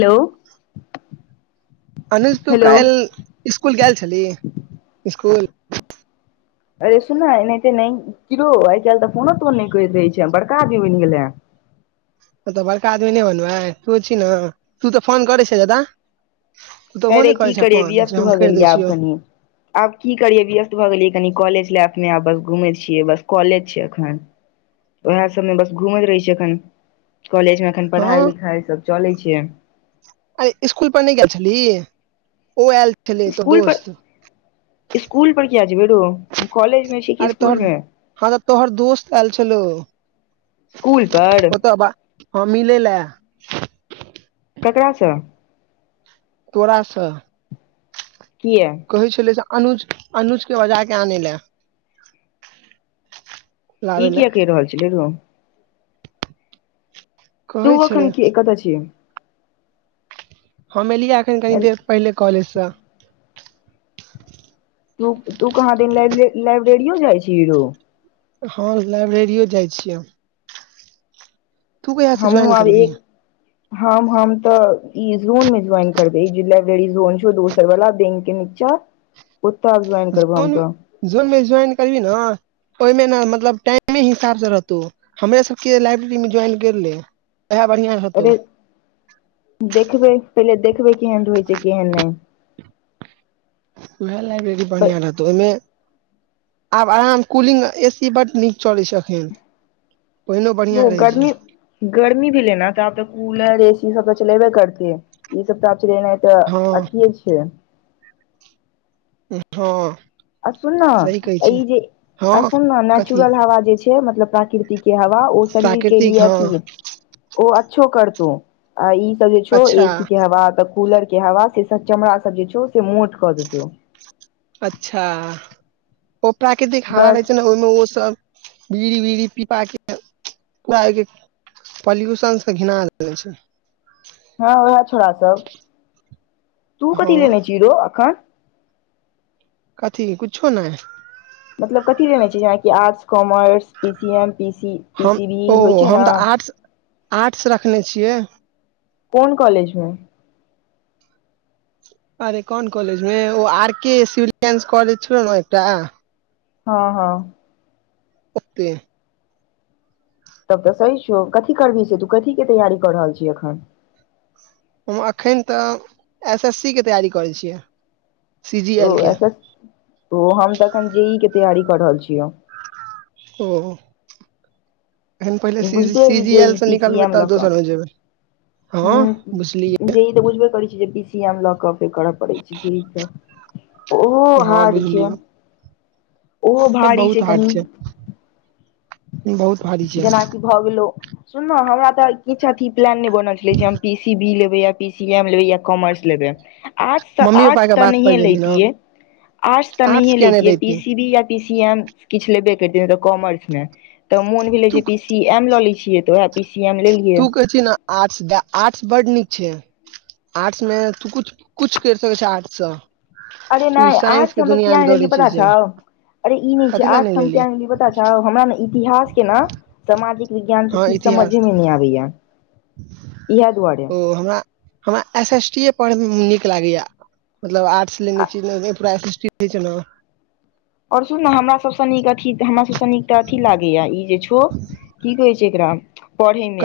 हेल अनुज तू काल्हि स्कुल गेल छली स्कु अरे सुना एनाहिते नहि किरो आइ काल्हि त फोनो तोन नहि करैत रहे छै बड़का आदमी बनि गेले ह त बड़का आदमी नहि बनबे तो छी ने तू त फोन करै छ दाद अरे की करिय व्यस्त भऽ गेलियै आब कन आब की करियै व्यस्त भऽ गेलियै कनि कॉलेज लाइफ मे आब बस घुमै छियै बस कॉलेज छैय एख वएह सब में बस घूमैत रहे छियै एखन कॉलेज में एखन पढ़ाई हँ लिखाई सब चले छै अरे स्कूल पर नहि गेल छली ओ आय स्कूल पर स्कूल पर किया जबै रौ हम कॉलेज मे छ अरे तोहर हँ तऽ तोहर दोस्त आयल छलौ स्कूल पर ओत हँ मिलै ल ककरास तोरास की य कहै छलै अनुज के बजा कऽ आनै ल ई किया कहि रहल छलै र तू कहै व छलै अखन के कतऽ छ हम एलियै एखन कनि देर पहिले कॉलेजस तू तू कहाँ दिन लाइब्रेरियो जाइ छीही हँ लाइब्रेरियों जाइ छियै तू कहिया से हमू ज्वाइन आर करबिही हम हम तऽ ई जोन मे ज्वाइन करबे लाइब्रेरी जोन छौ दोसर वाला बैंक के नीच ओतऽ ज्वाइन करबै हम त जोनमे ज्वइन करबी ओहिमे ने मतलब टाइमे हिसाब से रहतौ हमरे सबके लाइब्रेरी मे ज्वाइन कैर इएह बढ़िआँ रहत अरे देखबै पहिले देखबै केहन रहै छैय केहन नै वएह लाइब्रेरी बढ़िया रहतौ ओहिम आब आराम कूलिंग ए सी बड नीक चलै छैय एखै ओ गर्म गर्मी भी लेना तऽ आब तऽ कूलर ए सी सब तऽ चलेबे करतेै ई सब तऽ आब चलेन तऽ हँ अथीए छै हँ अआ सुुन न सही कहै छी ई जे हँ असुन न कथी नेचुरल हवा जे छैय मतलब प्राकृति के हवा ओ शरीर के लिए प्राकृतिक हँ अथी ओ अच्छो करत आ ई सब जे छौ अच्छा एसी के हवा त कूलर के हवा से चमड़ा सब जे छौ से मोट कऽ देत अच्छा ओ प्राकृतिक हवा बस रहै छैय ओहिमे ओ सब बीड़ी वीड़ी पी पा के पूर पोल्यूशन स के घिन छ हँ वएह छोड़ा सब तू हँ कथी लेने छी रो एख कथी कुछो नह मतलब कथी लेने छै जेनाकि आर्ट्स कॉर्स पिसि एम हम पिसिबी होइ ओ छै हम न तऽ आर्ट्स आर्ट्स रखने छिय कोन कॉलेज अरे कोन कॉलज मे ओ आर के सिविलस कॉलेज छलै ने एकट हँ ह ओत तब तऽ सही छौ कथी करबह छै तू कथीके तैयारी कऽ रहल छीय एख हम अखन तऽ एस एस सी के तैयारी करै छिय ओऐस ओ हम तऽ एखन जे ई के तैयारी कर रहल छय ओ एखन पहिले सी बुझिते सी हेबही जी जे ई एलसँ पी निकलबै तऽ दोसरमे जेब ह जे ई तऽ बुझबे करै छ जे बी सी मे लऽ कऽे करऽ पड़ै छै जे ई ओहो हँ हार्ड छै बुझलियै ओहो ए भारी बहुत छै हार्ड कन बहुत भारी छिय भऽ जेनाकि गेल सुन हमरा तऽ किछु अथी प्लान नहि बनल छलै जे हम पी सी बी लेबै या पी सी ए म लेबै या कॉमर् [unintelligible] आर्ट्स त मम्मी पापा आर्ट्स के तऽ बात पर नहिए गेली ने लेतीऐै आर्ट्स तऽ नहिए किया नहि लेतीऐै पी रैती सी बी य पि सी एम किछ लेे बे करतीय कॉमर्स मे त मोन भेलै तू पिस सी एम लऽ लै छियै सी एम तू कहै छी ने आर्ट्स आर्ट्स बड्ड नीक छ आर्ट्स मे तू कुछ कुछ करि सकै छि आर्ट्ससँ अरे नहि आट्स सममे किया नहि लेलियो छियै ता से छउ अरे ई नहि छै कथी लए आठ लेली कियै पता हमरा ने इतिहास केन सामाजिक विज्ञान के हँ किछु इतिहास समझे मे नहि आबैया इहे दुआर ओ हमरा हमरा एस एस टी पढ़ै मे नीक लागैया मतलब आर्ट्स लेने छी परा एस [unintelligible] आओर सुन ने हमरा सबसँ नीक अथी त हम स न अथी लागैय ई जे छौ की कहै छै एकरा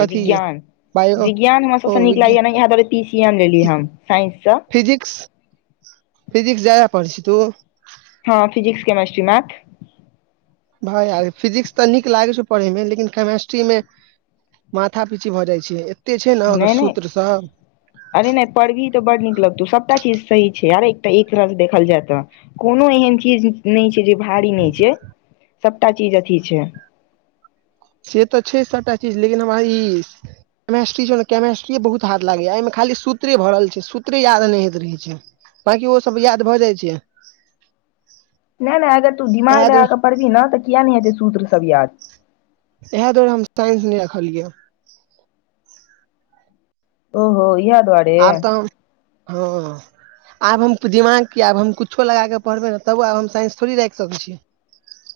कथी बायो विज्ञान हमरा ओ सबसँ नीक विज्ञान लागयए ने इएह दरे पी सी एम लेलियै हम साइंस स फिजिक् फिजिकस जादा पढ़ै छहि त हँ फिजिकस केमेस्ट्री मै भाय यार फिजिक्स तऽ नीक लागे छै पढ़े मे लेकिन केमेस्ट्री मेँ माथा पीची भऽ जाइ छै एते छै ने ओकर नहि नहि सूत्र स अरे नहि पढ़बही तऽ बड़ नीक लगतौ सभटा चीज सही छै यर एकटा एक रहसँ देखल जाय त कोनो एहन चीज नहि छै जे भारी नहि छै सबटा चीज अथी छ से तऽ छै सभटा चीज लेकिन हमरा केमेस्ट्री छौ ने केमेस्ट्रीे बहुत हाथ लागैया एहिमे खाली सूत्रे भरल छै सूत्रे याद नहि होइत रहै छ बाकि ओ सब याद भए जाइ छ नहि नहि अगर तू दिमाग इएह लगा क दुआरे पढ़बही ने तऽ किया नहि हेते सूत्र सब या इएह दुआरे हम साइंस नहि रखलिय ओहो याद आब तऽ ह आब हम दिमाग की आब हम कुछो लगाक पढ़बे ने तबो आब हम साइंस थोड़ी राख सकइ छीय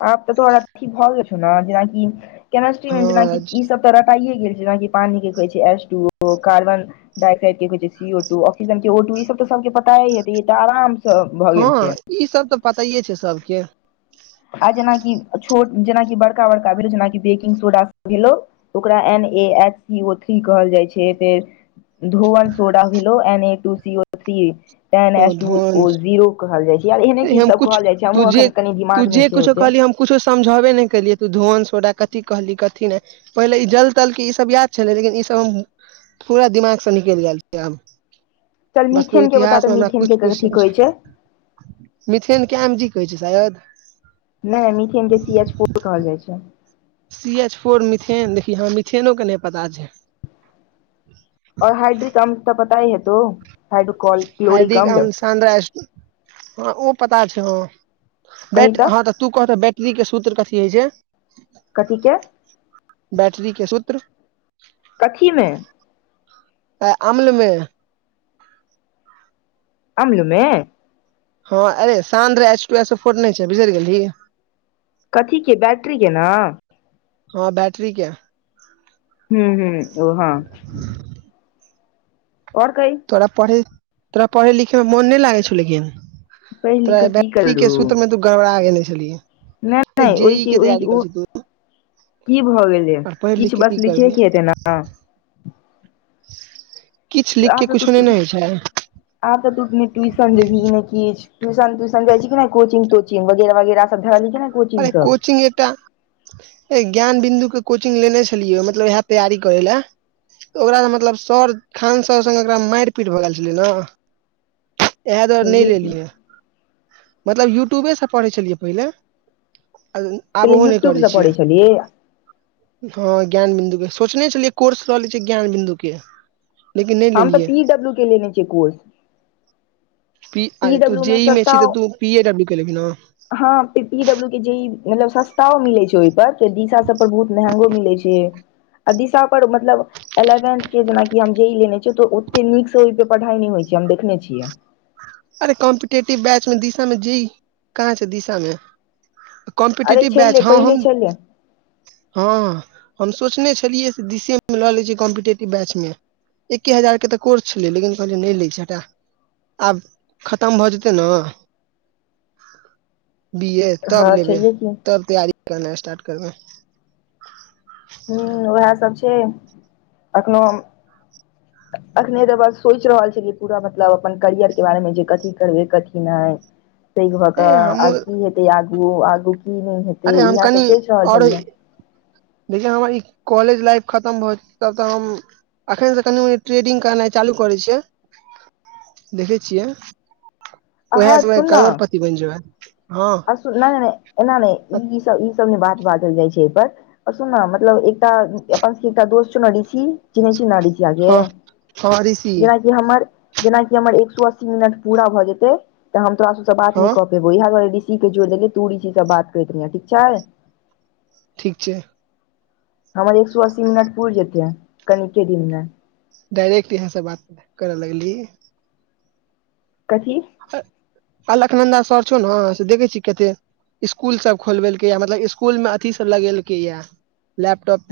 आ तऽ तोराथी भऽ गेल छ ने जेनाकिमस्ट्रीमे जेनाकि हँ ई स तऽ रटाइए गेल छै जेनाकि पानी के कहै छै एस टू ओ कार्बन [unintelligible] के होय छै सी ओ टू आक्सीजन के ओ टू ई सब सभ के पतायै हैते ई त आराम से भऽ हँ गेल छै ई सब तऽ पतयै छै सबके आ जेनाकि छोट जेनाकि बड़का बड़का भेलो जेनाकि बेकिंग सोडा भेलो ओकरा N A H C O three कहल जाइ छै फेर धोवन सोडा भोलो N A O two C three ten O S two धन ओ जीरो कहल जाइ छैर एहने की हम सब कुछ कहल जाइ छै तू हमहुँ जे अखन कनि दिमाग तू नहि जे छै कुछो ओते कहली हम कुछो समझेबे नहि केलियै तू धुआन सोराा कथी कहली कथी नहि पहिले ई जल तल क ईसभ याद छलै लेकिन ईसभ हम पूरा दिमागसँ निकलि गेल छै चल वस्तु मिथेन के बता तऽ इतिहासमे हमरा मिथेन के किछु कथी किछ कहै छै मिथेन के एम जी कहै छै शायद नहि मिथेन के सी एच फोर कहल जाइ छै सी एच फोर मिथेन देखी हँ मिथेनो के नहि पता छैै और हाइड्रिक क तऽ पता हेतो हाइड्रो हार्दिक स्र ह ओ पता छै ह बैट हँ तऽ तू कहते बैट्ररी क सूत्र कथी होइ छै कथी के बैटरी के सूत्र कथीमे अ अम्लमे अम्लमे हँ अरे साँझ रे एस एस ओ फोर नहि छै बिसरि गेलही कथी के बैट्ररी के ने हँ बैटरी केँ हू ह ओहँ आओर कहि तोरा पढ़ तोरा पढ़ै लिखै मे मोन नहि लागै छौ लेकिन पढ़ि लिख कऽ की तोरा के करू सूत्र मे तू गड़बड़ागे छलियै नहि नहि ओहि कि ओहि ओ की भऽ गेलै आर पढ़ि लिख किछु के की बस करबही लिखेके हेतै ने [inaudible] आ के तऽ कुछो नहि तू ने होइ छै आ तऽ तू ट्यूशन देबी नहि किछु टयूशन त्यूशनाए छै कि नहि कोचिंग तोचिंगगैर वगरह सबब धरा रहलली नहि म कोचिंग सब कचिंग एकटा ज्ञान बिन्दु के कोचिंग लेने छलियै मतलब इएह तैयारी करे ले ओकरा मतलब सर खान स सङग ओकरा मारि पीट भऽ गेल छलै ने इएह दुआरे नहि छैहे की लेलियै मतलब यूट्यूबेसँ पढ़ै छलियै पहिले आब पहिले ओहो नहि यूट्यूब करै से छियै पढ़ै छलियै हँ ज्ञान बिन्दु के सोचने छलियै कोर्स रहले छै ज्ञान बिन्दु के लेकिन नहि हम त लेलियै पी डब्ल्यू के लेने छियै कोर्स प पी अरे तू डब्ल्यू जे ई मे छ सस्ता तऽ तू पी एडब्लू के लेबी ने हँ पीडब्लू के जे ई मतलब सस्ता मिले छै ओहिप दिशा सब पर बहुत महंगो मिलै छै आ दिशा पर मतलब एलेवेंथ के जेनाकि हम जे ई लेने छियै तऽ ओते नीक से ओहि पे पढ़ाई नहि होइ छै हम देखने छियै अरे कम्पिटेटिव बैच मे दिशा मे जी कहाँ छै दिशा मे अरे कॉम्पिटेटिव बैच छलै हँ पहिले हम छलै हँ हम सोचने छलीयै दिशे मे ले छी कॉम्पिटेटिव बैच मे एके हजार के तऽ कोर्स छलै लेकिन कहल नहि लै छै आब खतम भऽ जेतै ने बी ए तब हँ लेबे छैहे की तब तैयारी करना स्टार्ट करबे ह उएहसभ छै एखन अखने तऽ बस सोचि रहल छी कि पूरा मतलब अपन करियर के बारे मे जे कथी करबै कथी नह सै भऽ कऽ ए आ हमहूँ की हेतै आगू आगू की नहि हेत ते अरे हम इएह सब सोचि रहल छलिय लेकिन हमर ई कॉलेज लाइफ खतम होतब तऽ ह अखन त कनि मनि ट्रेडिंग करनाइ चालू करै छियै देखै छिय आहा उएह सुन न करोड़पति बनि जेबै ह आ नहि ए नहि सब बात बाजल जाइ छै एहि पर सुन ने मतलब एकटा अपन एकटा दोस्त छौ ने ऋष चिह चिन् आड छी हँ हँ ऋषि आजेना हमर जेनाकि हमर एक सए अस्सी मिनट पूरा भए जेते त हम तोरा सब बा हँ ह ऋष के जोड़िेलियै तू ऋषि से बात करैत रह ठीक छ ठीक छ हमर एक सए अस्सी मिनट पुर जेते है कनिके दिन म डायरेक्ट यहाँ से बात करऽ लगल कथ अलकनन्दा सर छौ ने से देखै छीिय कत स्कूल सब खोलबेलक यए मतलब स्कूल मे अथी सब लगेलके य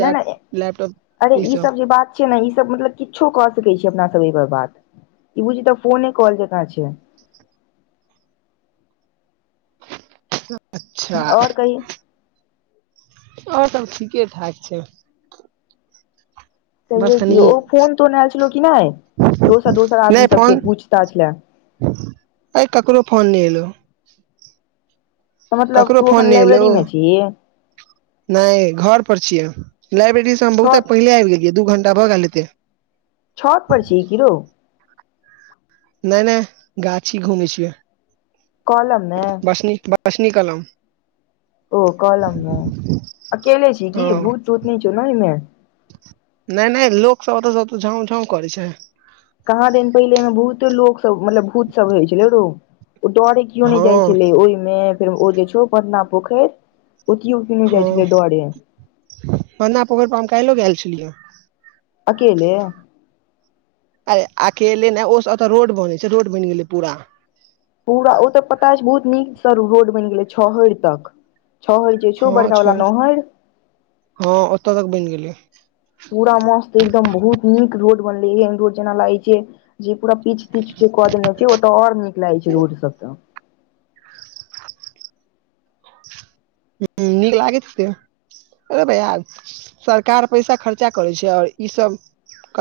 नहि नहि लैपटॉप अरे ई स सब जे बात छै ने ई सब मतलब किछो कऽ सकैत छीिय अपना सब एहिपर बात ई बुझिय तऽ फोने कॉल जकाँ छ अच्छा आओर कही आओर सब ठीके ठाक छ बस से कनि क ओ फोन तोन आयल छलो कि नहि दोसर दोसर आदमी सबके पूछता छल आइ काको फोन नहि एल तऽ मतलब ककरो तू फोन एखन नहि एलौ लाइब्रेरी मे छी नहि घर परर छियै लाब्रेरी से हम बहुत छत पहिले आब गे दू घ्टा बऽ गेले त छत परड़ छी क र नहि नहि गाछ ही घूमे छियै कॉलम मे बसनी बसनी कल ओ कलम मे अकेले छी हँ क भूत तूत नहि छौ ने ओम नहि नहि लोक सब ओतऽ सब तऽ झाँउव झाँंव करै छ कहाँ दे पहिले में बहुते ल मतलब भूत सब होइ छलै रो ओ डरे केओ नहि जाइ हँ छलै ओहिम फेर ओ जे छ पटना पोखरि ओतो किने जाइ छलैडरे बना पोखरि पर हम काल्हिो गेल छलिय अकेल अरे अकेले ने ओ ओतऽ रोड बनै छै रोड बनि गेलै पूर पूरा ओ तऽ पता बहुत नीक सर रोड बनि गेलै छहरि त हँ छ हँ ओतऽ तक बनि गेल पूरा मस्त एकदम बहुत नीक रोड बनलै एहन रोड जेना लागै छ जे पूरा पीछ तीछ जे कऽ देने छै ओतऽ ओर नीक लागे छै रोड सब त ह नीक लागे त बर या सरकार पैसा खर्चा करै छै आओर ईसभ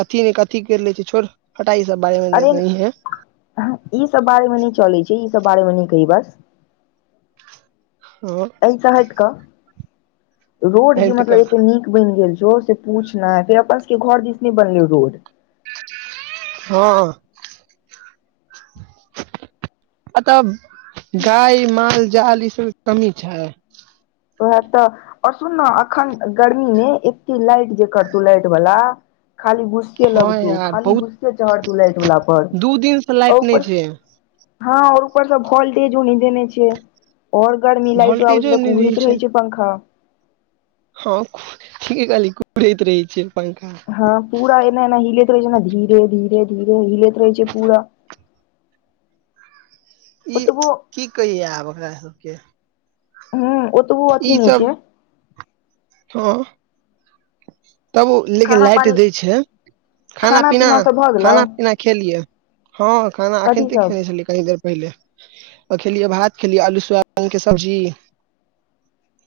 कथी ने कथी करि लै छै छोड फटाई सब बारेमे जतनी ह ह ई सब बारे मे न चले छै ई सब बारे मे न कही ब ह कहस हट रोड जे हट मतलब क एते नीक बनि गेल छौ से पूछना फेर अपन सबके घर जिसने बनले रो हँ अ त गाय माल जाल ई सब कमी छ उएह तऽ आओर सुन ने एखन गर्मीमे एके लाइट जे करतू लाइट बल खाली बुस हँ लगतू यार खाली बहुत घुसके चहढ़तू लाइट वाला पर दू दिन से आ लाइट नै ऊपर छै हँ आओर उपरसँ भल्टेजो नैदेने छै आओर गर्मी लाइटो आबै छै वोल्टेजो तऽ नै कुंहरी रहै छै पंखा हँ ठीके कहली कुढ़ैत रहै छै पंखा हँ पूरा एना एना हिलैत रहै छै धीरे धीरे धीरे हिलैत रहै छै पूरा [inaudible] ई ओतबो की कहियै आब ओकरा सबके हूँ ओतबो अथी ई नहि सब छै हँ तब ओ लेकिन खाना लाइट पानी दै छै खाना सब भऽ गेलौ पीना खेलियै हँ खाना अखन कथी ते सब खेने छलियै की देर पहिले खेलिय भात खेलियै आलू स रंग के सब्जी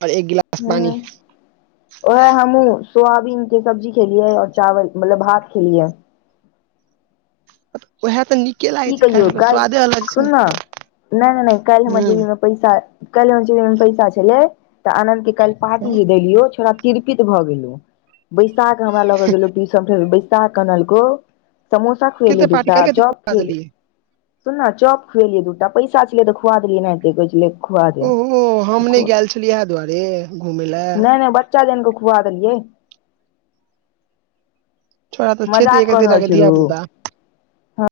आओर एक गिलास हूँ पानी ओहे हमहूँ सोयबीन के सब्जी खेलियै और चावल मतलब भात खेलियै ओएह तऽ नीक की कहियौ काल्हि सुनना नहि नहि नहि काल्हि हमरा जेबी मे हूं पैसा काल्हि हमरा जेबीमे पैसा छेलै तऽ आनद के काल्हि पार्टी जे देलियो छौरा तीरपित भऽ गेलो बैसाक हमरा ल के गेलो बैसाक अनलको समोसा खुएल कते पार्टी दूटा क कते चप खुआ खुएल देलियै सुनना चप खुएलियै दूटा पैसा छलै तऽ खुआ देलियै एनाहिते कहै छलै खुआ दे ओहो हम तऽ नहि खुआ गेल छलियै एहा दुआरे घुमय लए कै जन के खुआ देलियै छोड़ा छे मजाक एके कऽ ते रहल छी धिया रौ पुता